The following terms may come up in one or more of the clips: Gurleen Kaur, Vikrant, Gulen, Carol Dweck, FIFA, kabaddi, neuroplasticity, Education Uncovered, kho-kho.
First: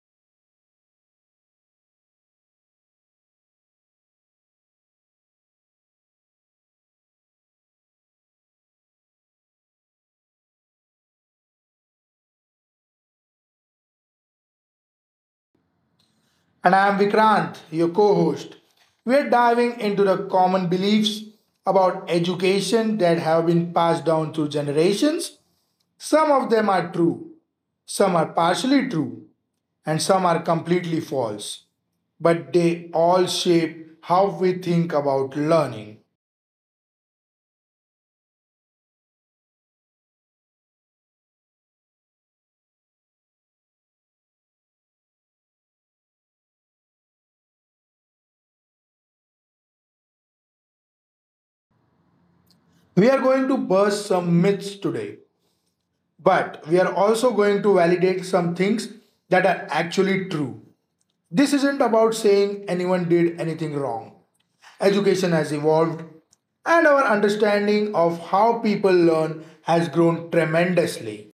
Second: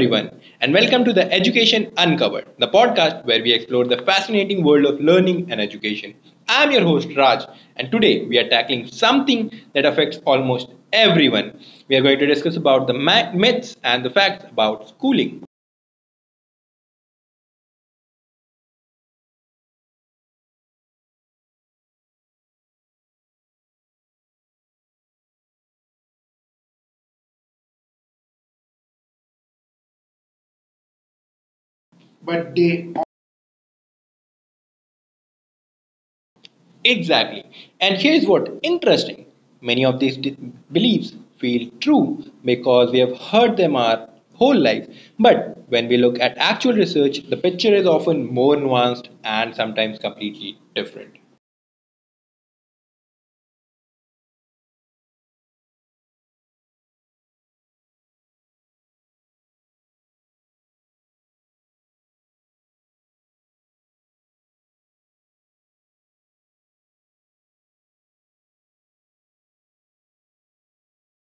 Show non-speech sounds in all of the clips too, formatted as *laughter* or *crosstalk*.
everyone, and welcome to the Education Uncovered, the podcast where we explore the fascinating world of learning and education. I'm your host, Raj, and today we are tackling something that affects almost everyone. We are going to discuss about the myths and the facts about schooling. And I am Vikrant, your co host. We're diving into the common beliefs about education that have been passed down through generations. Some of them are true, some are partially true, and some are completely false. But they all shape how we think about learning. Exactly. And here's what interesting, many of these beliefs feel true because we have heard them our whole life. But when we look at actual research, the picture is often more nuanced and sometimes completely different. We are going to burst some myths today, but we are also going to validate some things that are actually true. This isn't about saying anyone did anything wrong. Education has evolved, and our understanding of how people learn has grown tremendously.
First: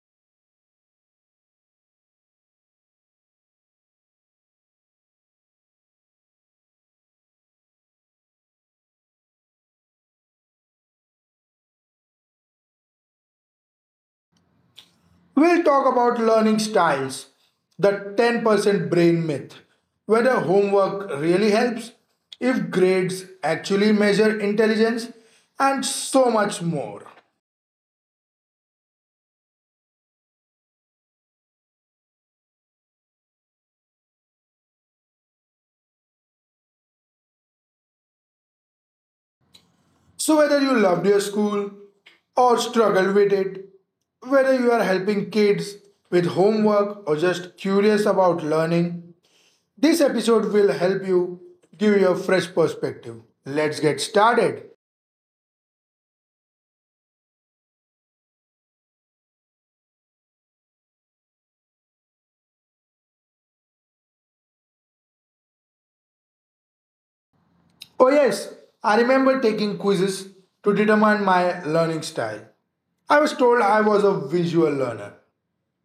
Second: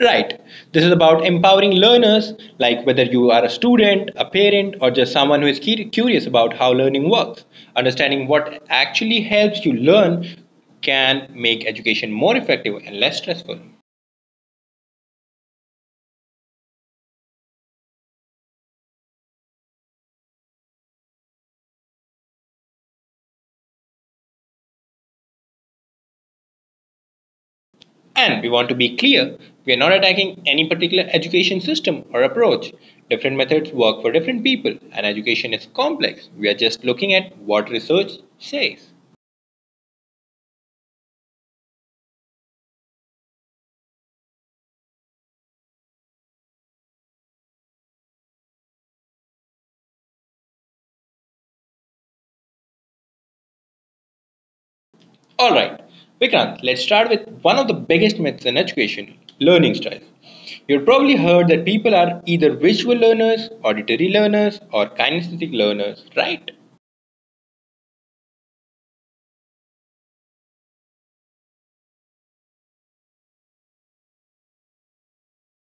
Right. This is about empowering learners, like whether you are a student, a parent, or just someone who is curious about how learning works. Understanding what actually helps you learn can make education more effective and less stressful. We'll talk about learning styles, the 10% brain myth, whether homework really helps, if grades actually measure intelligence, and so much more. And we want to be clear, we are not attacking any particular education system or approach. Different methods work for different people, and education is complex. We are just looking at what research says. So, whether you loved your school or struggled with it, whether you are helping kids with homework or just curious about learning, this episode will help you give you a fresh perspective. Let's get started. Alright, Vikrant, let's start with one of the biggest myths in education, learning styles. You've probably heard that people are either visual learners, auditory learners, or kinesthetic learners, right? Oh, yes, I remember taking quizzes to determine my learning style. I was told I was a visual learner,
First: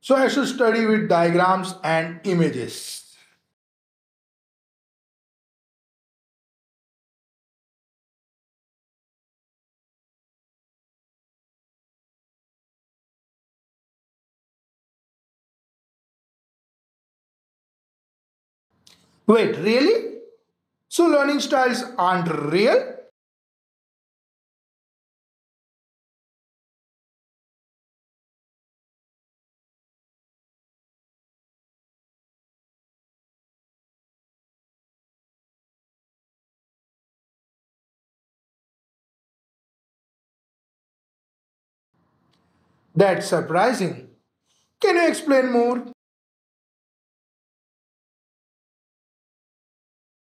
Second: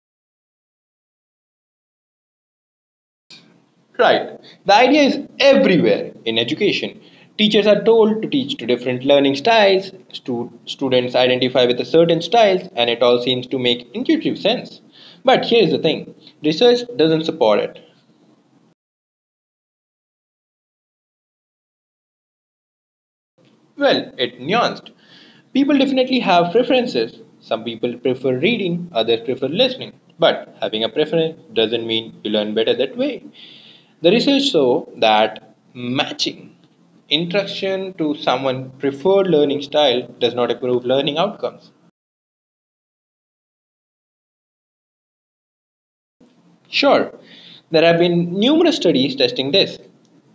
so I should study with diagrams and images. Right. The idea is everywhere in education. Teachers are told to teach to different learning styles, students identify with a certain styles, and it all seems to make intuitive sense. But here's the thing, research doesn't support it. Wait, really? So, learning styles aren't real? Well, it nuanced. People definitely have preferences. Some people prefer reading, others prefer listening. But having a preference doesn't mean you learn better that way. The research show that matching instruction to someone's preferred learning style does not improve learning outcomes. That's surprising. Can you explain more? Sure, there have been numerous studies testing this.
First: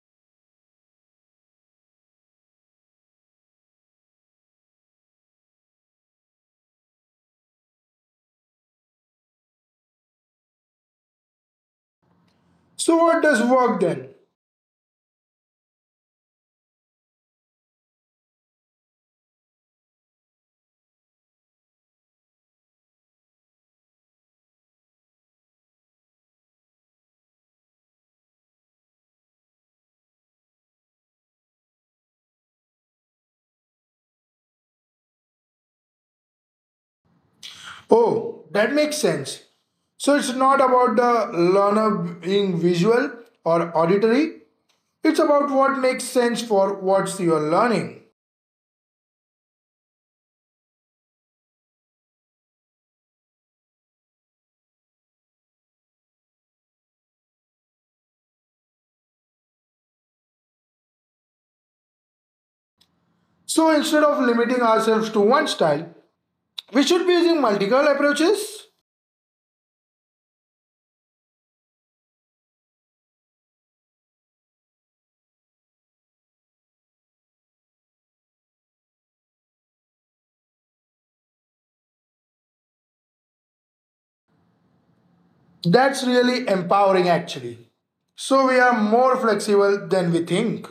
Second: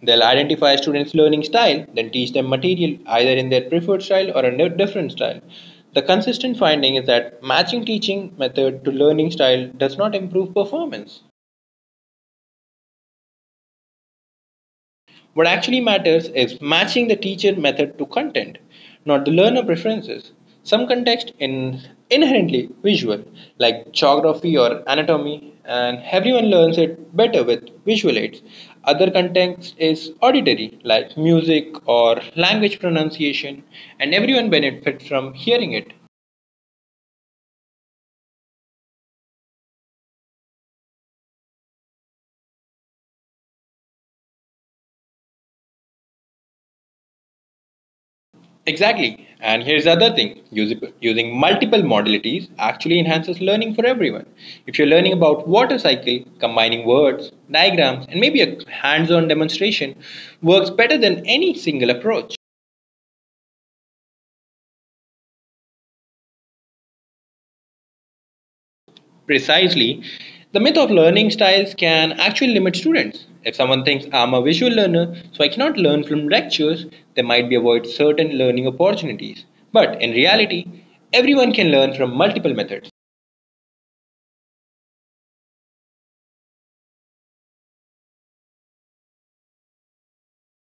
They'll identify a students' learning style, then teach them material either in their preferred style or a different style. The consistent finding is that matching teaching method to learning style does not improve performance. So, what does work then? What actually matters is matching the teacher method to content, not the learner preferences. Some context is inherently visual, like geography or anatomy, and everyone learns it better with visual aids. Other context is auditory, like music or language pronunciation, and everyone benefits from hearing it. Oh, that makes sense. So, it's not about the learner being visual or auditory, it's about what makes sense for what you're learning. Exactly. And here's the other thing. Using multiple modalities actually enhances learning for everyone. If you're learning about water cycle, combining words, diagrams, and maybe a hands on demonstration works better than any single approach. So, instead of limiting ourselves to one style, we should be using multiple approaches. Precisely, the myth of learning styles can actually limit students. If someone thinks I'm a visual learner, so I cannot learn from lectures, they might be avoid certain learning opportunities. But in reality, everyone can learn from multiple methods. That's really empowering, actually. So, we are more flexible than we think.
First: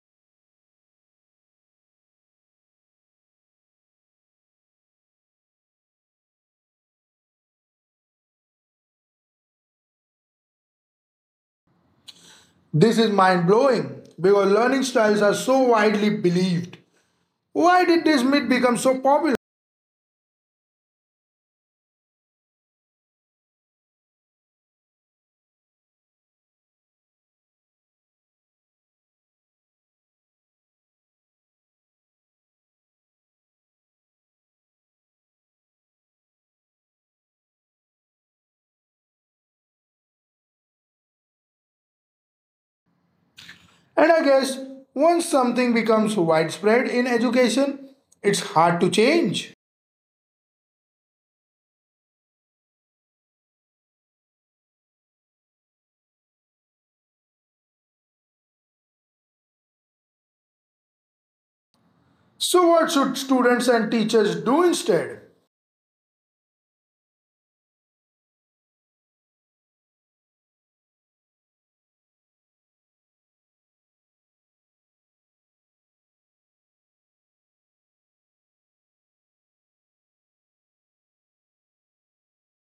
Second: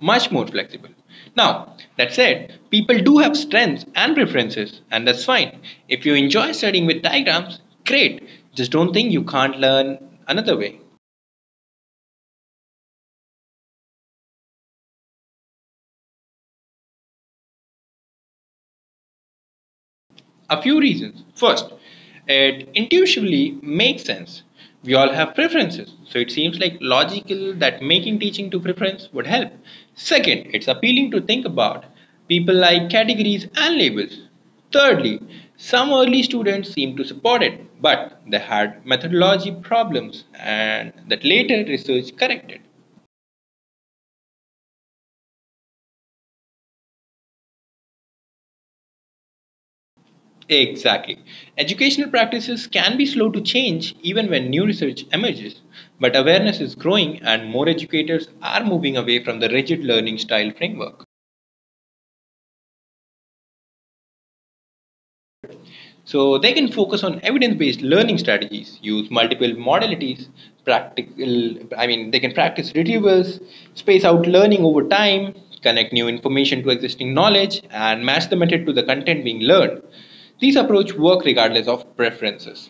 Much more flexible. Now, that said, people do have strengths and preferences, and that's fine. If you enjoy studying with diagrams, great. Just don't think you can't learn another way. This is mind blowing because learning styles are so widely believed. Why did this myth become so popular? A few reasons. First, it intuitively makes sense. We all have preferences, so it seems like logical that making teaching to preference would help. Second, it's appealing to think about. People like categories and labels. Thirdly, some early students seemed to support it, but they had methodology problems and that later research corrected. And I guess once something becomes widespread in education, it's hard to change. Exactly. Educational practices can be slow to change even when new research emerges, but awareness is growing and more educators are moving away from the rigid learning style framework. So, what should students and teachers do instead? So they can focus on evidence-based learning strategies, use multiple modalities, practical they can practice retrievals, space out learning over time, connect new information to existing knowledge and match the method to the content being learned. These approach work regardless of preferences.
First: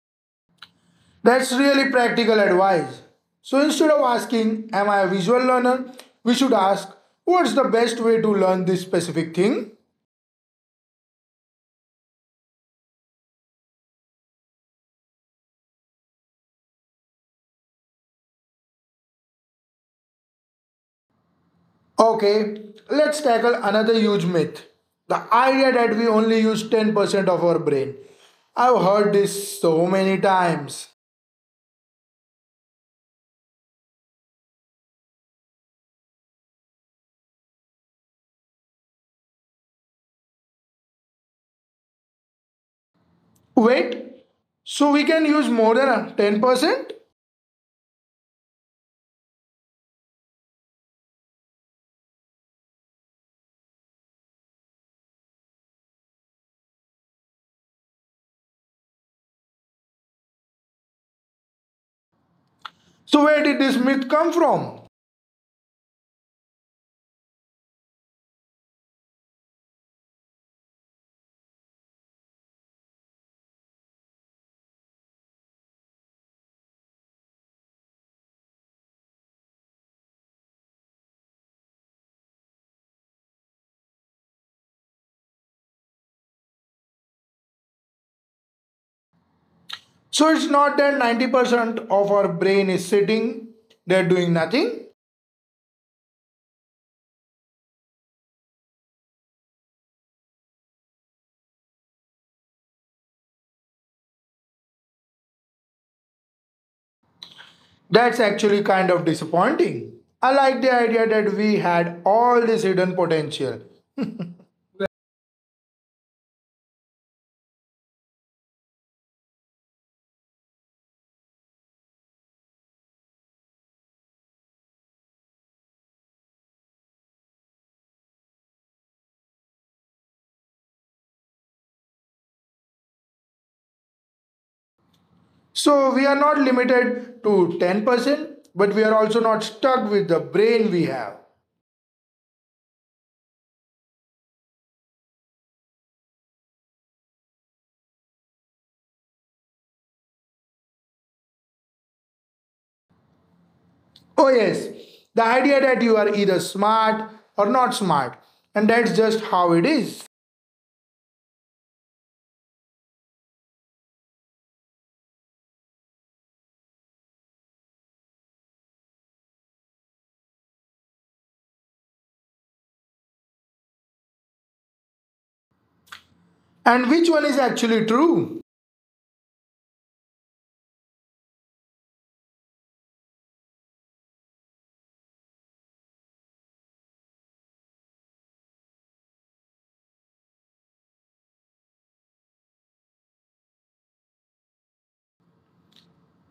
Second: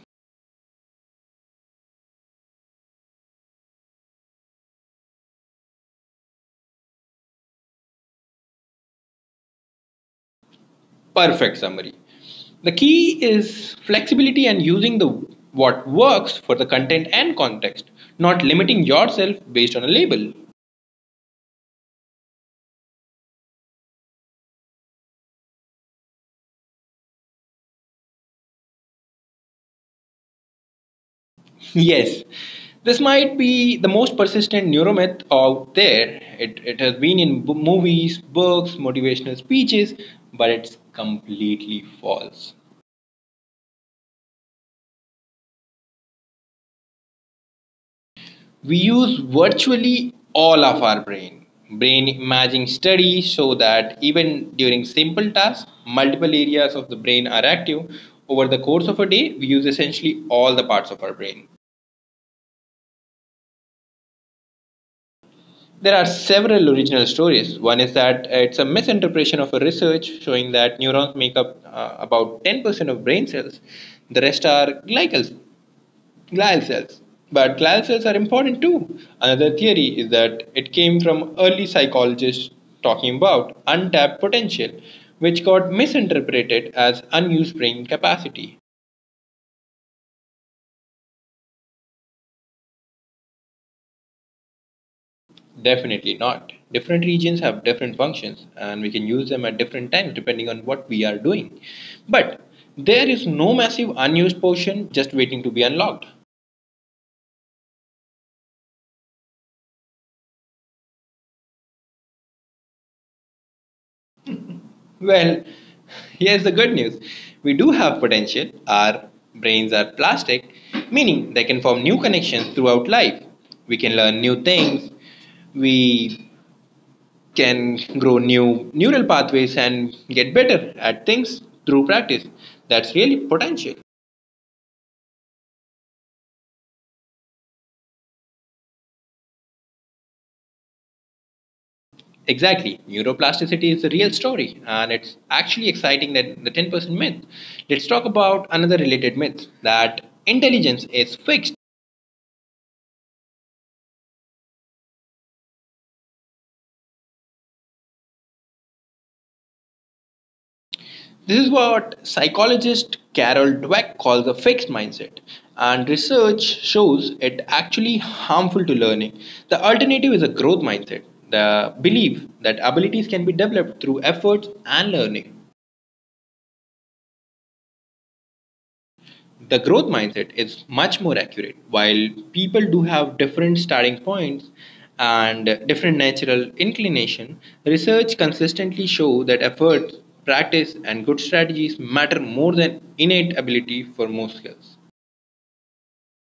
That's really practical advice. So, instead of asking, "Am I a visual learner?" we should ask, "What's the best way to learn this specific thing?" Perfect summary. The key is flexibility and using the what works for the content and context, not limiting yourself based on a label. Okay, let's tackle another huge myth, the idea that we only use 10% of our brain. I've heard this so many times. *laughs* yes, this might be the most persistent neuromyth out there. It has been in movies, books, motivational speeches, but it's completely false. Wait, so we can use more than 10%? We use virtually all of our brain. Brain imaging studies show that even during simple tasks, multiple areas of the brain are active. Over the course of a day, we use essentially all the parts of our brain. So where did this myth come from? There are several original stories. One is that it's a misinterpretation of a research showing that neurons make up about 10% of brain cells. The rest are glycals, glial cells. But glial cells are important too. Another theory is that it came from early psychologists talking about untapped potential, which got misinterpreted as unused brain capacity. So it's not that 90% of our brain is sitting there doing nothing. Definitely not. Different regions have different functions, and we can use them at different times depending on what we are doing. But there is no massive unused portion just waiting to be unlocked. That's actually kind of disappointing. I like the idea that we had all this hidden potential. Well, here's the good news. We do have potential. Our brains are plastic, meaning they can form new connections throughout life. We can learn new things. We can grow new neural pathways and get better at things through practice. That's really potential. So we are not limited to 10%, but we are also not stuck with the brain we have. Exactly. Neuroplasticity is the real story, and it's actually exciting that the 10% myth. Let's talk about another related myth, that intelligence is fixed. Oh, yes, the idea that you are either smart or not smart, and that's just how it is. This is what psychologist Carol Dweck calls a fixed mindset, and research shows it actually harmful to learning. The alternative is a growth mindset, the belief that abilities can be developed through efforts and learning. And which one is actually true? The growth mindset is much more accurate. While people do have different starting points and different natural inclination, research consistently show that efforts, practice, and good strategies matter more than innate ability for most skills.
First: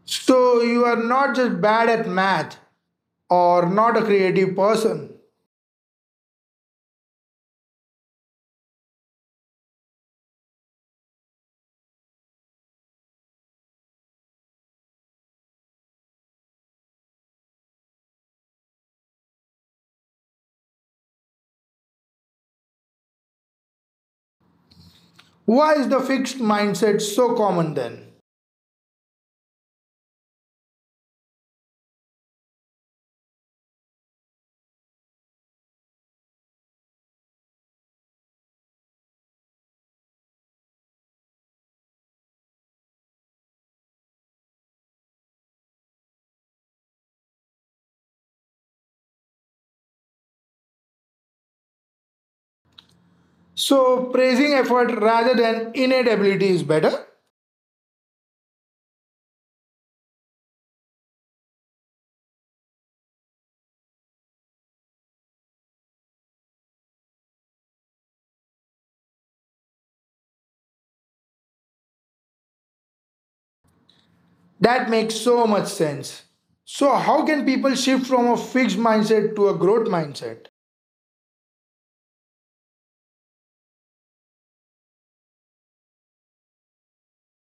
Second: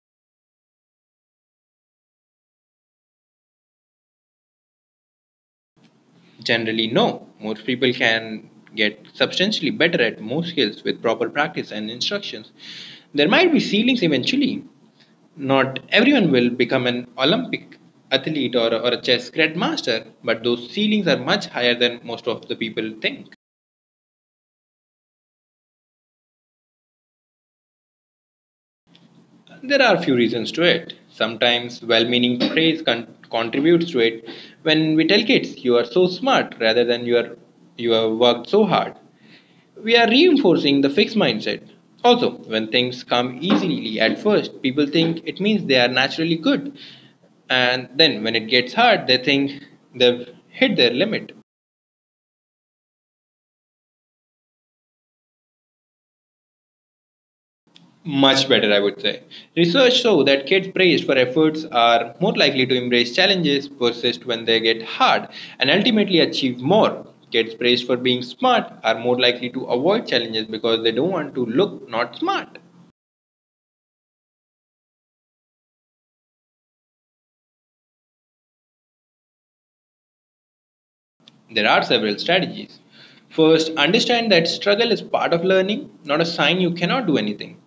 So you are not just bad at math or not a creative person. Generally, no. Most people can get substantially better at most skills with proper practice and instructions. There might be ceilings eventually. Not everyone will become an Olympic athlete or a chess grandmaster, but those ceilings are much higher than most of the people think. Why is the fixed mindset so common then? There are a few reasons to it. Sometimes well meaning *coughs* praise contributes to it. When we tell kids, you are so smart rather than you have worked so hard, we are reinforcing the fixed mindset. Also, when things come easily at first, people think it means they are naturally good. And then when it gets hard, they think they've hit their limit. So praising effort rather than innate ability is better? Much better, I would say. Research shows that kids praised for efforts are more likely to embrace challenges, persist when they get hard, and ultimately achieve more. Kids praised for being smart are more likely to avoid challenges because they don't want to look not smart. That makes so much sense. So how can people shift from a fixed mindset to a growth mindset? There are several strategies. First, understand that struggle is part of learning, not a sign you cannot do anything.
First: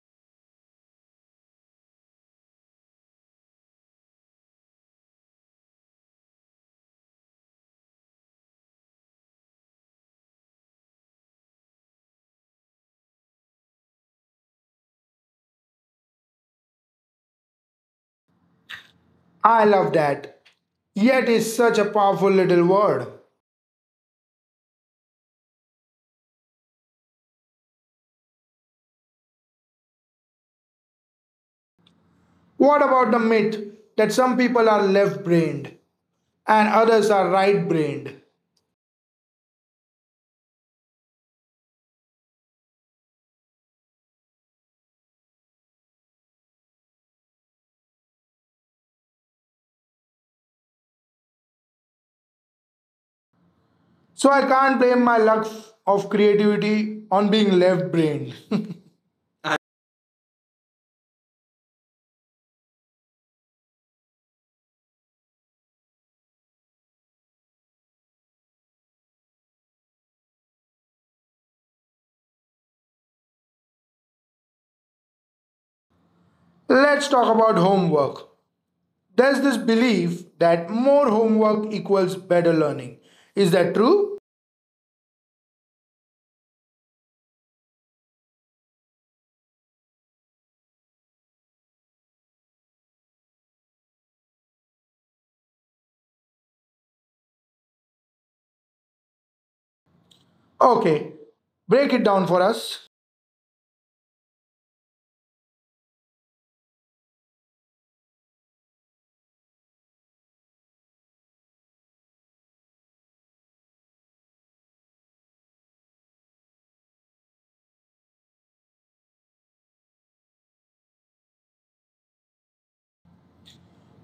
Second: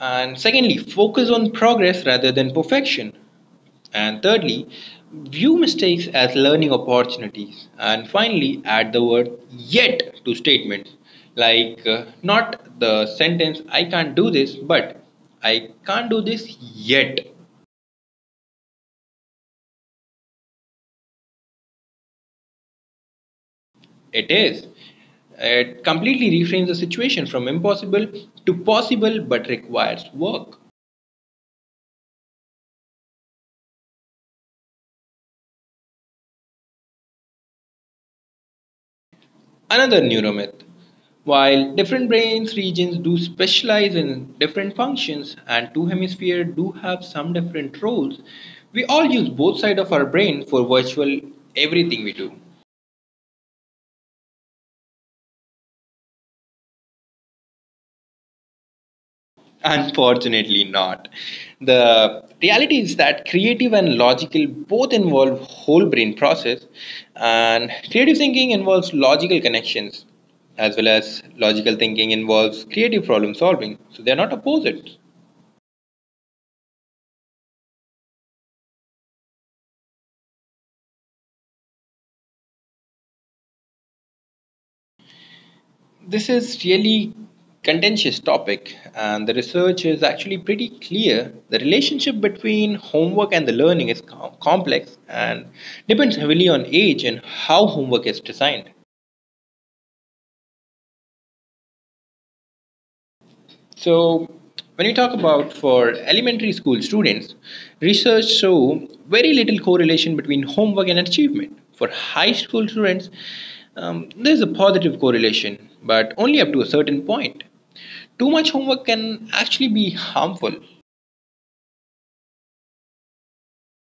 And secondly, focus on progress rather than perfection. And thirdly, view mistakes as learning opportunities. And finally, add the word yet to statements like not the sentence I can't do this, but I can't do this yet. I love that. Yet is such a powerful little word. It is. It completely reframes the situation from impossible to possible but requires work. What about the myth that some people are left brained and others are right brained? Another neuromyth. While different brain regions do specialize in different functions and two hemispheres do have some different roles, we all use both sides of our brain for virtually everything we do. So I can't blame my lack of creativity on being left brained. *laughs* Unfortunately, not. The reality is that creative and logical both involve whole brain process, and creative thinking involves logical connections, as well as logical thinking involves creative problem solving. So they are not opposites. Let's talk about homework. There's this belief that more homework equals better learning. Is that true? This is really contentious topic, and the research is actually pretty clear. The relationship between homework and the learning is complex and depends heavily on age and how homework is designed. Okay, break it down for us. So, when you talk about for elementary school students, research show very little correlation between homework and achievement. For high school students, there's a positive correlation, but only up to a certain point. Too much homework can actually be harmful.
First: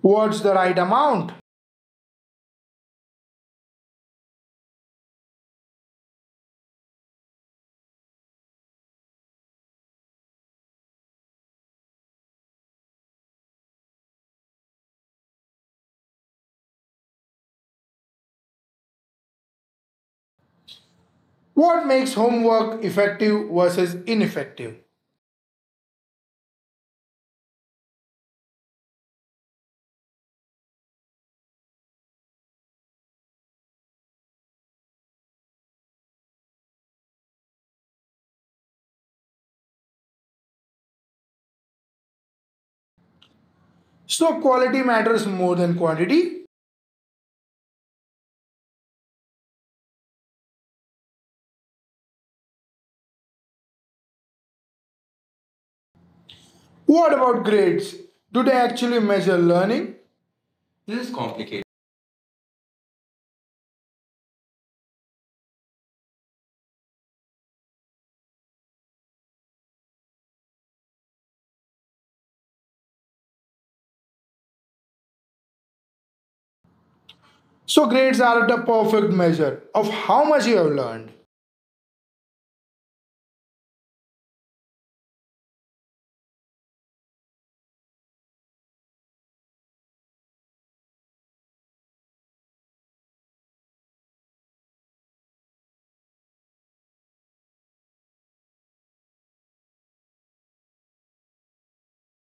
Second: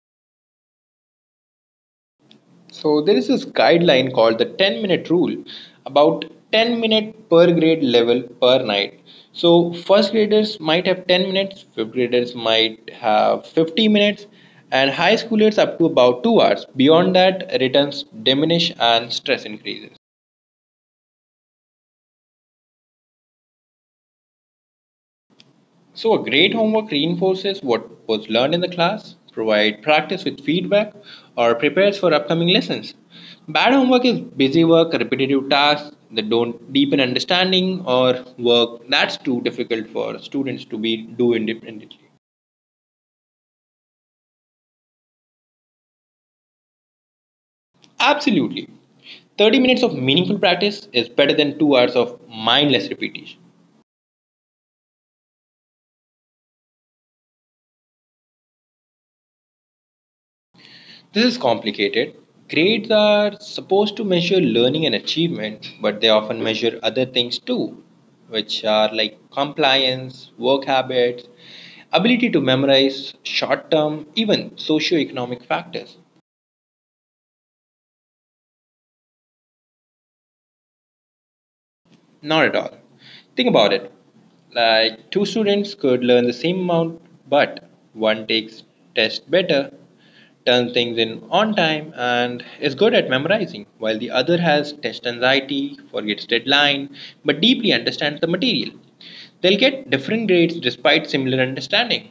What's the right amount? So there is this guideline called the 10-minute minute rule, about 10 minute per grade level per night. So first graders might have 10 minutes, fifth graders might have 50 minutes and high schoolers up to about 2 hours. Beyond that returns diminish and stress increases. What makes homework effective versus ineffective? So, a great homework reinforces what was learned in the class, provide practice with feedback, or prepares for upcoming lessons. Bad homework is busy work, repetitive tasks that don't deepen understanding, or work that's too difficult for students to be do independently. So, quality matters more than quantity. Absolutely. 30 minutes of meaningful practice is better than 2 hours of mindless repetition. What about grades? Do they actually measure learning? This is This is complicated. complicated. Grades are supposed to measure learning and achievement, but they often measure other things too, which are like compliance, work habits, ability to memorize, short term, even socioeconomic factors. So grades are the perfect measure of how much you have learned. Not at all. Think about it. Like two students could learn the same amount, but one takes test better, turns things in on time, and is good at memorizing, while the other has test anxiety, forgets deadline, but deeply understands the material. They'll get different grades despite similar understanding.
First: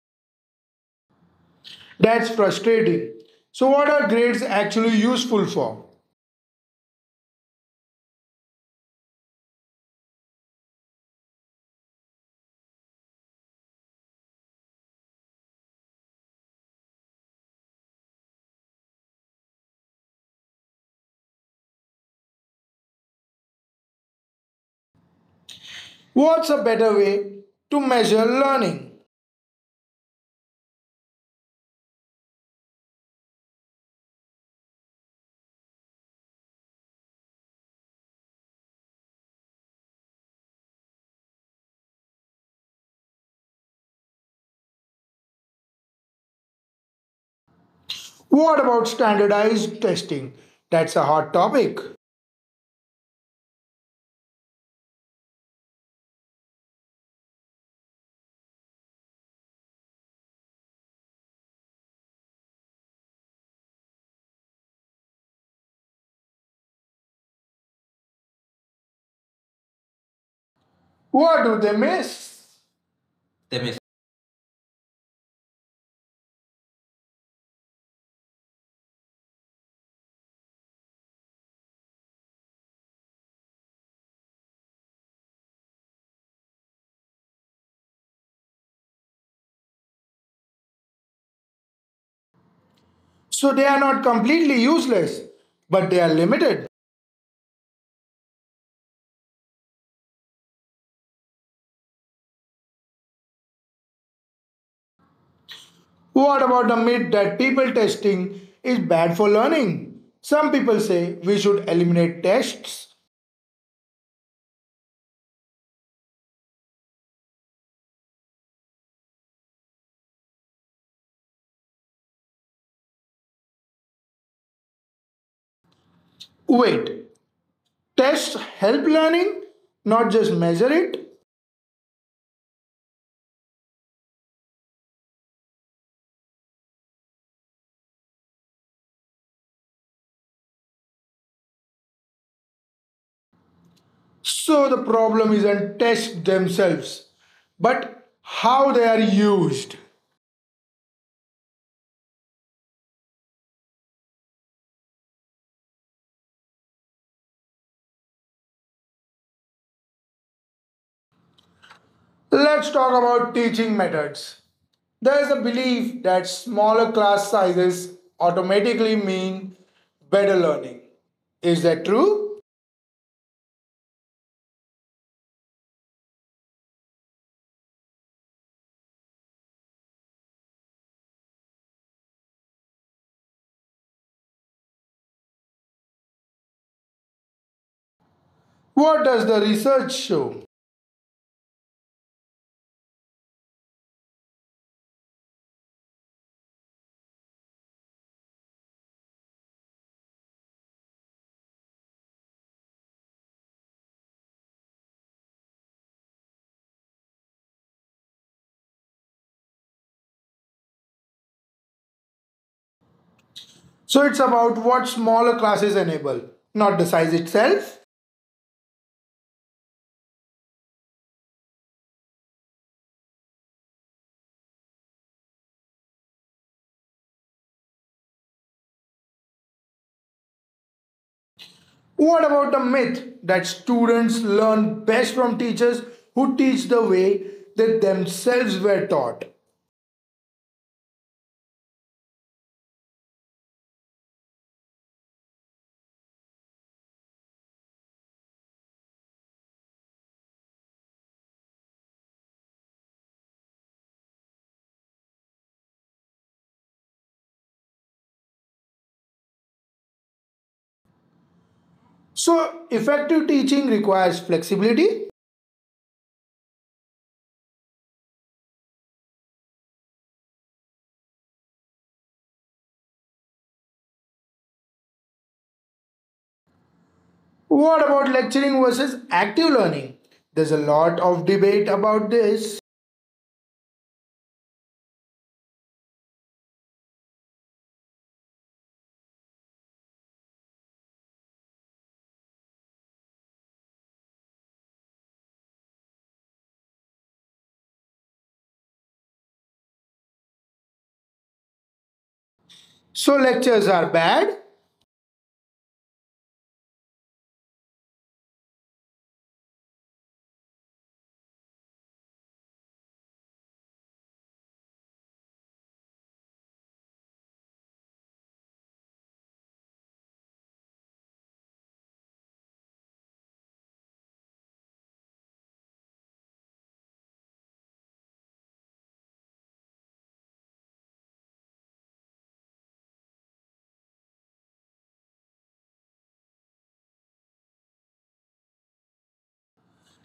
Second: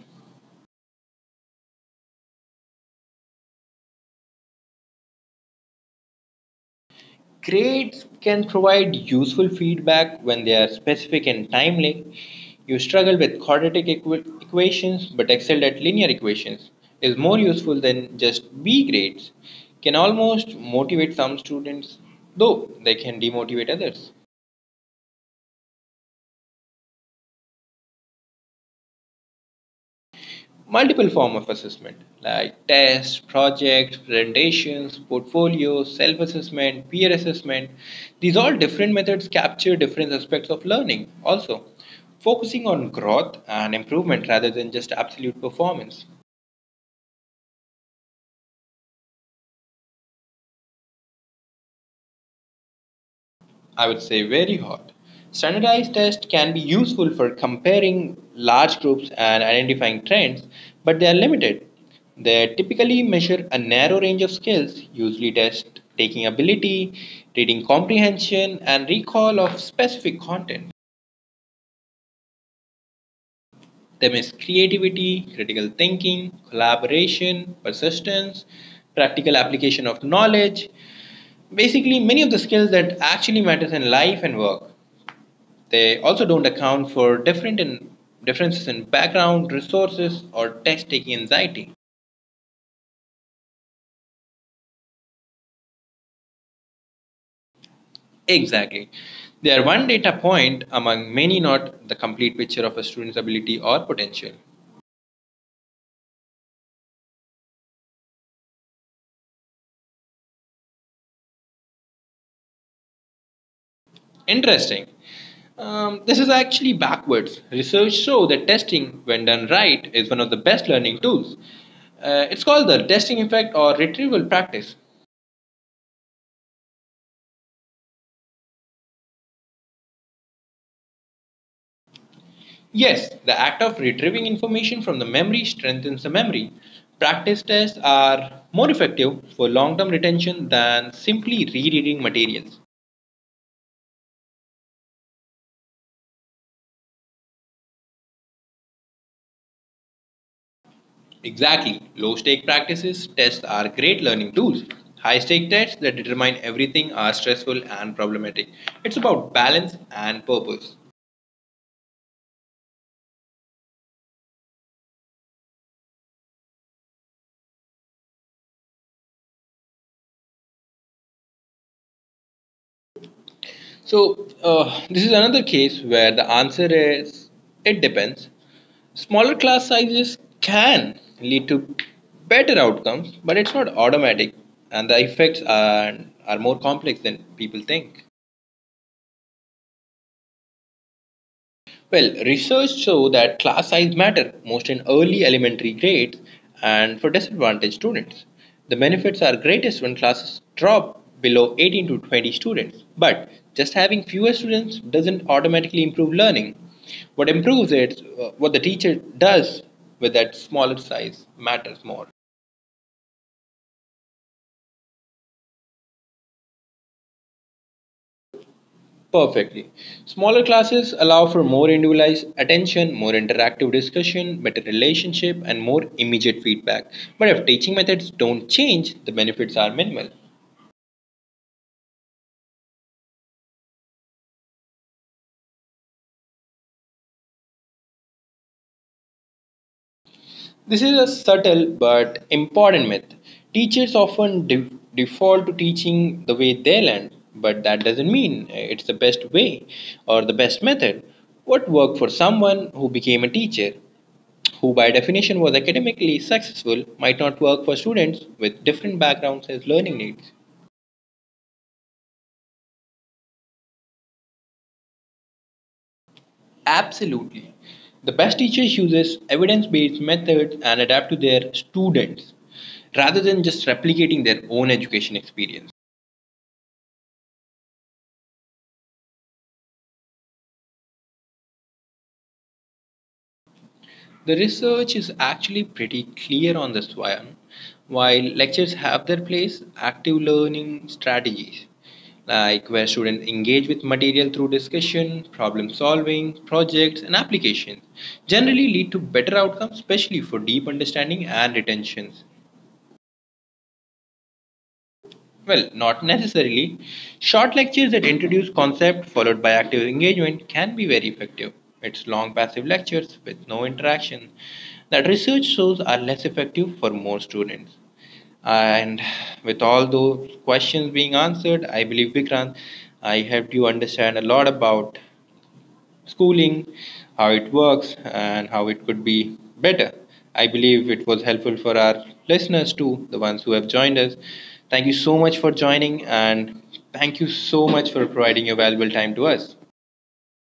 That's frustrating. So what are grades actually useful for? Grades can provide useful feedback when they are specific and timely. You struggle with quadratic equations but excelled at linear equations is more useful than just B grades. Can almost motivate some students, though they can demotivate others. What's a better way to measure learning? Multiple form of assessment like tests, projects, presentations, portfolios, self-assessment, peer assessment. These all different methods capture different aspects of learning, also focusing on growth and improvement rather than just absolute performance. What about standardized testing? That's a hot topic. I would say very hot. Standardized tests can be useful for comparing large groups and identifying trends, but they are limited. They typically measure a narrow range of skills, usually test taking ability, reading comprehension, and recall of specific content. What do they miss? They They miss. miss creativity, critical thinking, collaboration, persistence, practical application of knowledge, basically many of the skills that actually matters in life and work. They also don't account for differences in background, resources, or test taking anxiety. So they are not completely useless, but they are limited. Exactly. They are one data point among many, not the complete picture of a student's ability or potential. What about the myth that people testing is bad for learning? Some people say we should eliminate tests. Interesting. This is actually backwards. Research shows that testing, when done right, is one of the best learning tools. It's called the testing effect or retrieval practice. Wait, tests help learning, not just measure it. Yes, the act of retrieving information from the memory strengthens the memory. Practice tests are more effective for long term retention than simply rereading materials. So the problem isn't tests themselves, but how they are used. Exactly, low stake practices tests are great learning tools. High stake tests that determine everything are stressful and problematic. It's about balance and purpose. Let's talk about teaching methods. There is a belief that smaller class sizes automatically mean better learning. Is that true? So, this is another case where the answer is it depends. Smaller class sizes can lead to better outcomes, but it's not automatic, and the effects are more complex than people think. What does the research show? Well, research show that class size matter most in early elementary grades and for disadvantaged students. The benefits are greatest when classes drop below 18 to 20 students. But just having fewer students doesn't automatically improve learning. What the teacher does with that smaller size matters more. So it's about what smaller classes enable, not the size itself. Perfectly. Smaller classes allow for more individualized attention, more interactive discussion, better relationship, and more immediate feedback. But if teaching methods don't change, the benefits are minimal. What about the myth that students learn best from teachers who teach the way they themselves were taught? This is a subtle but important myth. Teachers often default to teaching the way they learn, but that doesn't mean it's the best way or the best method. What worked for someone who became a teacher, who by definition was academically successful, might not work for students with different backgrounds as learning needs. So, effective teaching requires flexibility. Absolutely. The best teachers use evidence-based methods and adapt to their students rather than just replicating their own education experience. What about lecturing versus active learning? There's a lot of debate about this. The research is actually pretty clear on this one. While lectures have their place, active learning strategies, like where students engage with material through discussion, problem solving, projects, and applications, generally lead to better outcomes, especially for deep understanding and retention. So, lectures are bad. Well, not necessarily. Short lectures that introduce concept followed by active engagement can be very effective. It's long passive lectures with no interaction that research shows are less effective for more students. And with all those questions being answered, I believe Vikrant, I helped you understand a lot about schooling, how it works, and how it could be better. I believe it was helpful for our listeners too, the ones who have joined us. Thank you so much for joining, and thank you so much for providing your valuable time to us.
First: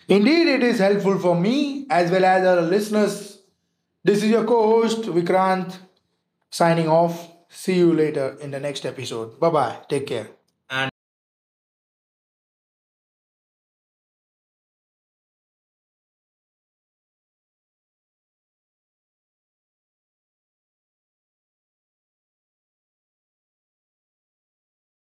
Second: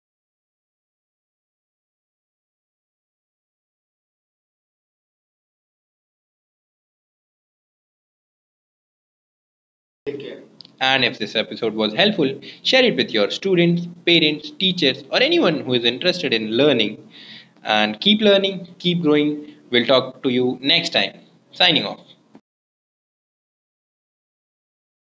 Indeed, it is helpful for me as well as our listeners. This is your co host Vikrant signing off. See you later in the next episode. Bye bye. Take care. And And if this episode was helpful, share it with your students, parents, teachers, or anyone who is interested in learning. And keep learning, keep growing. We'll talk to you next time. Signing off.